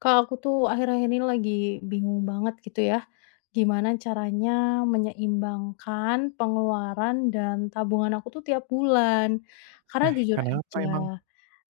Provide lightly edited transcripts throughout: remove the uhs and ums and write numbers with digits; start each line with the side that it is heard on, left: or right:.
left: Kak, aku tuh akhir-akhir ini lagi bingung banget gitu ya, gimana caranya menyeimbangkan pengeluaran dan tabungan aku tuh tiap bulan. Karena
right: Eh,
left: jujur
right: kenapa emang?
left: aja,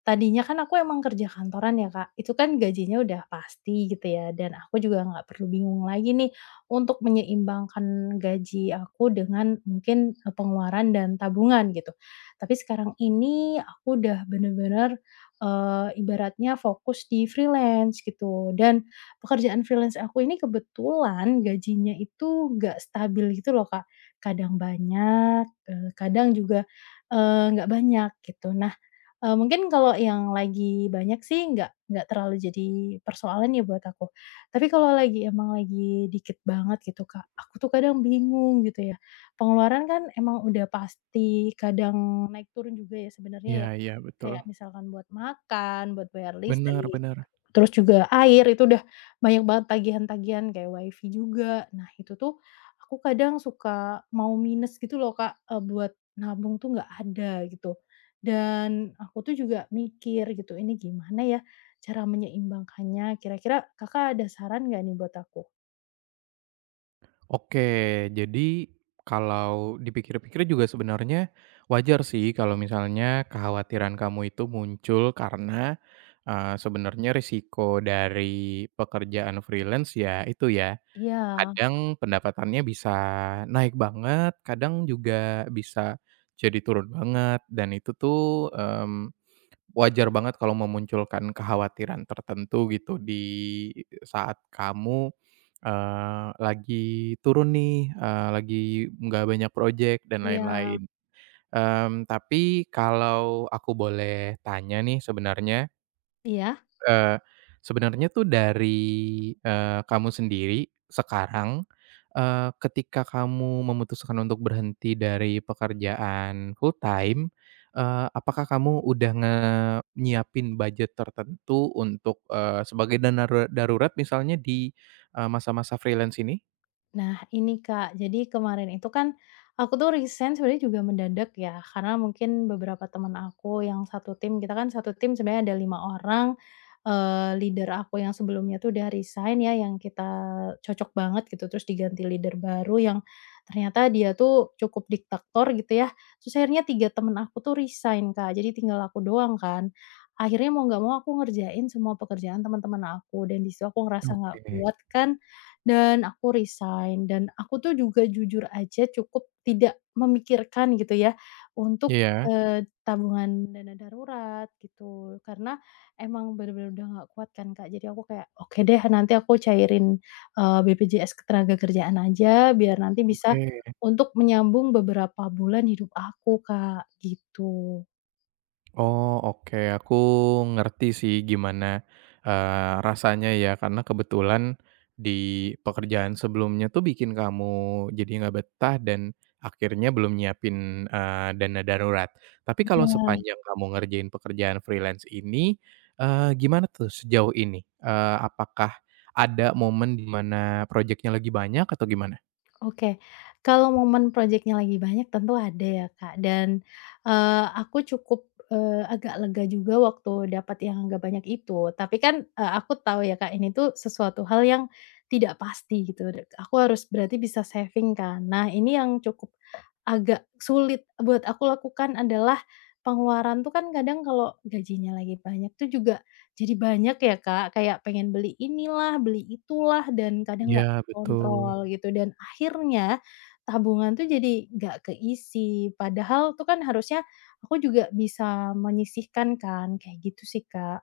left: tadinya kan aku emang kerja kantoran ya, Kak, itu kan gajinya udah pasti gitu ya, dan aku juga nggak perlu bingung lagi nih untuk menyeimbangkan gaji aku dengan mungkin, pengeluaran dan tabungan gitu. Tapi sekarang ini aku udah bener-bener, ibaratnya fokus di freelance gitu, dan pekerjaan freelance aku ini kebetulan gajinya itu nggak stabil gitu loh, Kak. Kadang banyak, kadang juga, nggak banyak gitu. Nah, mungkin kalau yang lagi banyak sih nggak terlalu jadi persoalan ya buat aku. Tapi kalau lagi emang lagi dikit banget gitu, Kak, aku tuh kadang bingung gitu ya. Pengeluaran kan emang udah pasti kadang naik turun juga ya
right: Iya,
left: sebenarnya ya.
right: iya, betul.
left: Kayak misalkan buat makan, buat bayar listrik,
right: Benar-benar.
left: terus juga air itu udah banyak banget tagihan-tagihan kayak WiFi juga. Nah itu tuh aku kadang suka mau minus gitu loh, Kak, buat nabung tuh nggak ada gitu. Dan aku tuh juga mikir gitu, ini gimana ya cara menyeimbangkannya, kira-kira Kakak ada saran nggak nih buat aku?
right: Oke, jadi kalau dipikir-pikir juga sebenarnya wajar sih kalau misalnya kekhawatiran kamu itu muncul karena, sebenarnya risiko dari pekerjaan freelance ya itu ya,
left: Iya.
right: kadang pendapatannya bisa naik banget, kadang juga bisa jadi turun banget dan itu tuh, mmm wajar banget kalau memunculkan kekhawatiran tertentu gitu di saat kamu, lagi turun nih, lagi nggak banyak project dan
left: Iya.
right: lain-lain. Tapi kalau aku boleh tanya nih sebenarnya,
left: Iya?
right: eee, sebenarnya tuh dari, kamu sendiri sekarang, ketika kamu memutuskan untuk berhenti dari pekerjaan full time, apakah kamu udah nyiapin budget tertentu untuk, sebagai dana darurat misalnya di, masa-masa freelance ini?
left: Nah ini Kak, jadi kemarin itu kan aku tuh resign sebenarnya juga mendadak ya, karena mungkin beberapa teman aku yang satu tim, kita kan satu tim sebenarnya ada 5 orang, leader aku yang sebelumnya tuh udah resign ya, yang kita cocok banget gitu, terus diganti leader baru yang ternyata dia tuh cukup diktator gitu ya, terus akhirnya 3 teman aku tuh resign Kak, jadi tinggal aku doang kan. Akhirnya mau nggak mau aku ngerjain semua pekerjaan teman-teman aku dan di situ aku ngerasa nggak
right: Oke.
left: kuat kan, dan aku resign dan aku tuh juga jujur aja cukup tidak memikirkan gitu ya untuk,
right: Iya.
left: tabungan dana darurat gitu, karena emang bener-bener udah nggak kuat kan, Kak. Jadi aku kayak, "Oke deh nanti aku cairin, BPJS ketenagakerjaan aja biar nanti bisa
right: Oke.
left: untuk menyambung beberapa bulan hidup aku, Kak," gitu.
right: Oh, oke. Aku ngerti sih gimana, rasanya ya, karena kebetulan di pekerjaan sebelumnya tuh bikin kamu jadi nggak betah dan akhirnya belum nyiapin, dana darurat. Tapi
left: Iya.
right: kalau sepanjang kamu ngerjain pekerjaan freelance ini, gimana tuh sejauh ini? Apakah ada momen di mana projeknya lagi banyak atau gimana?
left: Oke, kalau momen projeknya lagi banyak tentu ada ya, Kak, dan, aku cukup, agak lega juga waktu dapat yang agak banyak itu. Tapi kan, aku tahu ya, Kak, ini tuh sesuatu hal yang tidak pasti gitu, aku harus berarti bisa saving kan. Nah, ini yang cukup agak sulit buat aku lakukan adalah pengeluaran tuh kan kadang kalau gajinya lagi banyak tuh juga jadi banyak ya, Kak, kayak pengen beli inilah, beli itulah, dan kadang nggak
right: Ya, betul.
left: kontrol gitu dan akhirnya tabungan tuh jadi nggak keisi, padahal tuh kan harusnya aku juga bisa menyisihkan kan, kayak gitu sih, Kak.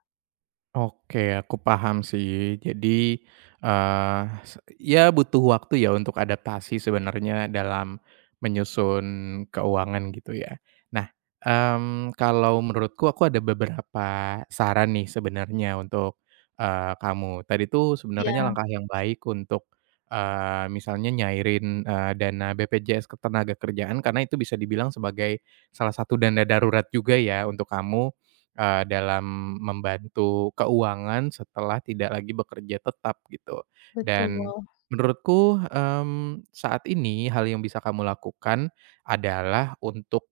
right: Oke, aku paham sih. Jadi, eee, ya butuh waktu ya untuk adaptasi sebenarnya dalam menyusun keuangan gitu ya. Nah, kalau menurutku aku ada beberapa saran nih sebenarnya untuk, kamu. Tadi tuh
left: Iya,
right: sebenarnya langkah yang baik untuk, misalnya nyairin, dana BPJS Kerjaan karena itu bisa dibilang sebagai salah satu dana darurat juga ya untuk kamu, dalam membantu keuangan setelah tidak lagi bekerja tetap gitu.
left: betul.
right: Dan menurutku, saat ini hal yang bisa kamu lakukan adalah untuk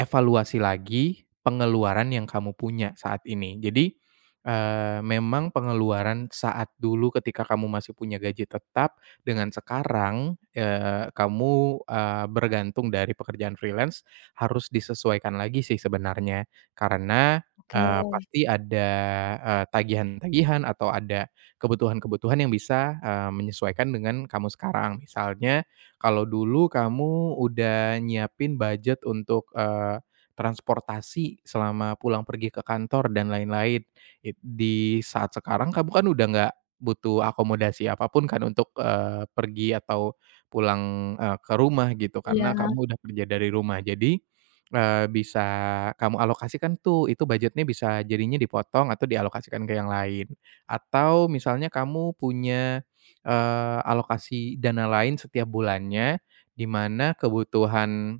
right: evaluasi lagi pengeluaran yang kamu punya saat ini. Jadi, memang pengeluaran saat dulu ketika kamu masih punya gaji tetap dengan sekarang, kamu, bergantung dari pekerjaan freelance harus disesuaikan lagi sih sebenarnya. Karena,
left: Oke,
right: pasti ada, tagihan-tagihan atau ada kebutuhan-kebutuhan yang bisa, menyesuaikan dengan kamu sekarang. Misalnya kalau dulu kamu udah nyiapin budget untuk, transportasi selama pulang pergi ke kantor dan lain-lain. It di saat sekarang kamu kan udah nggak butuh akomodasi apapun kan untuk, pergi atau pulang, ke rumah gitu
left: iya,
right: karena kamu udah kerja dari rumah. Jadi, bisa kamu alokasikan tuh, itu budgetnya bisa jadinya dipotong atau dialokasikan ke yang lain. Atau misalnya kamu punya alokasi dana lain setiap bulannya, di mana kebutuhan,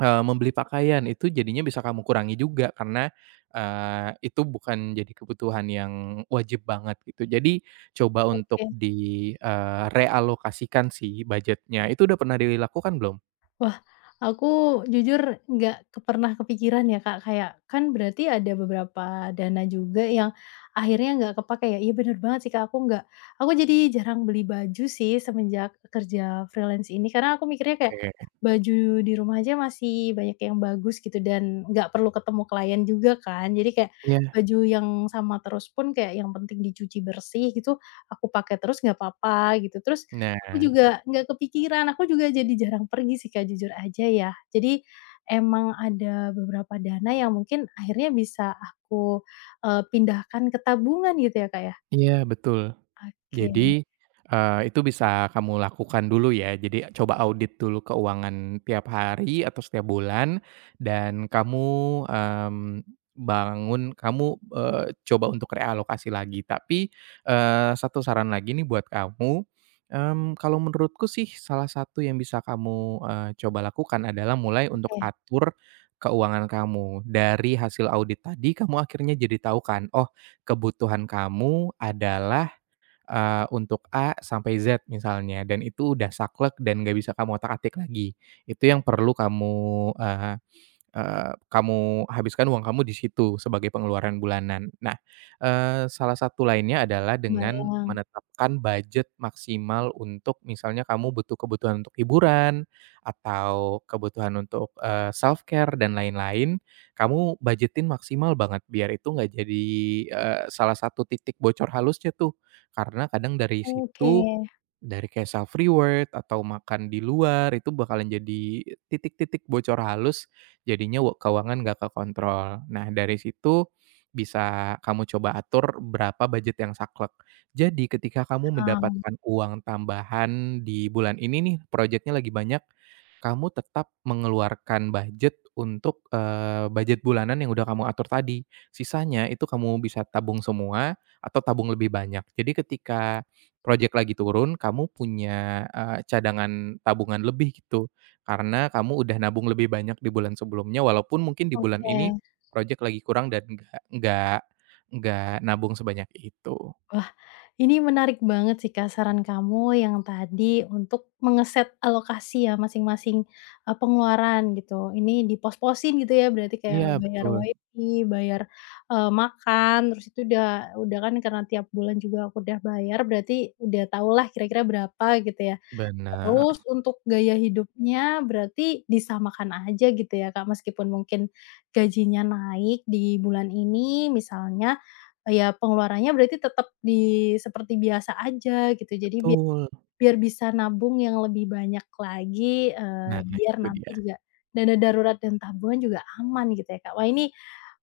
right: membeli pakaian itu jadinya bisa kamu kurangi juga karena, itu bukan jadi kebutuhan yang wajib banget gitu. Jadi coba untuk
left: oke.
right: di, realokasikan sih budgetnya. Itu udah pernah dilakukan belum?
left: Wah, aku jujur nggak pernah kepikiran ya, Kak, kayak kan berarti ada beberapa dana juga yang akhirnya nggak kepakai ya, iya bener banget sih, Kak, aku nggak, aku jadi jarang beli baju sih semenjak kerja freelance ini karena aku mikirnya kayak
right: Oke.
left: baju di rumah aja masih banyak yang bagus gitu dan nggak perlu ketemu klien juga kan. Jadi kayak
right: Iya.
left: baju yang sama terus pun kayak yang penting dicuci bersih gitu, aku pakai terus nggak apa-apa gitu. Terus aku
right: Nah,
left: juga nggak kepikiran, aku juga jadi jarang pergi sih Kak, jujur aja ya. Jadi, emang ada beberapa dana yang mungkin akhirnya bisa aku, pindahkan ke tabungan gitu ya Kak ya?
right: iya, betul.
left: Oke
right: Jadi, itu bisa kamu lakukan dulu ya. Jadi coba audit dulu keuangan tiap hari atau setiap bulan dan kamu, mmm, bangun kamu, coba untuk realokasi lagi. Tapi, satu saran lagi nih buat kamu, kalau menurutku sih salah satu yang bisa kamu, coba lakukan adalah mulai untuk
left: oke,
right: atur keuangan kamu. Dari hasil audit tadi kamu akhirnya jadi tahu kan, oh, kebutuhan kamu adalah, untuk A sampai Z misalnya dan itu udah saklek dan nggak bisa kamu otak-atik lagi. Itu yang perlu kamu, eee Eee, kamu habiskan uang kamu di situ sebagai pengeluaran bulanan. Nah, salah satu lainnya adalah dengan
left: kebayang.
right: menetapkan budget maksimal untuk misalnya kamu butuh kebutuhan untuk hiburan atau kebutuhan untuk self care dan lain-lain, kamu budgetin maksimal banget biar itu nggak jadi, salah satu titik bocor halusnya tuh. Karena kadang dari
left: Oke,
right: situ, dari kayak self-reward atau makan di luar itu bakalan jadi titik-titik bocor halus, jadinya wo keuangan nggak kekontrol. Nah, dari situ bisa kamu coba atur berapa budget yang saklek. Jadi ketika kamu
left: paham,
right: mendapatkan uang tambahan di bulan ini nih, proyeknya lagi banyak, kamu tetap mengeluarkan budget untuk, budget bulanan yang udah kamu atur tadi. Sisanya itu kamu bisa tabung semua atau tabung lebih banyak. Jadi ketika projek lagi turun, kamu punya, cadangan tabungan lebih gitu. Karena kamu udah nabung lebih banyak di bulan sebelumnya, walaupun mungkin di bulan ini
left: oke.
right: projek lagi kurang dan nggak nabung sebanyak itu.
left: Wah, ini menarik banget sih, Kak, saran kamu yang tadi untuk mengeset alokasi ya masing-masing, pengeluaran gitu. Ini dipos-posin gitu ya, berarti kayak
right: Iya,
left: bayar
right: betul,
left: WiFi, bayar, makan, terus itu udah kan karena tiap bulan juga aku udah bayar, berarti udah tau lah kira-kira berapa gitu ya.
right: bener,
left: Terus untuk gaya hidupnya berarti disamakan aja gitu ya, Kak, meskipun mungkin gajinya naik di bulan ini misalnya, ya pengeluarannya berarti tetap di seperti biasa aja gitu. Jadi biar
right: betul.
left: biar bisa nabung yang lebih banyak lagi,
right: Nah,
left: biar
right: itu
left: nanti
right: dia.
left: juga dana darurat dan tabungan juga aman gitu ya, Kak. Wah ini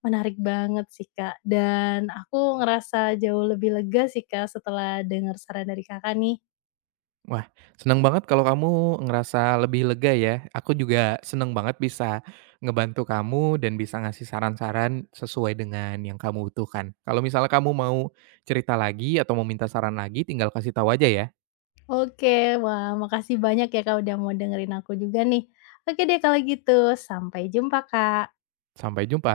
left: menarik banget sih, Kak, dan aku ngerasa jauh lebih lega sih, Kak, setelah dengar saran dari Kakak nih.
right: Wah, senang banget kalau kamu ngerasa lebih lega ya. Aku juga senang banget bisa ngebantu kamu dan bisa ngasih saran-saran sesuai dengan yang kamu butuhkan. Kalau misalnya kamu mau cerita lagi atau mau minta saran lagi, tinggal kasih tahu aja ya.
left: Oke, wah makasih banyak ya Kak, udah mau dengerin aku juga nih. Oke deh kalau gitu, sampai jumpa Kak.
right: Sampai jumpa.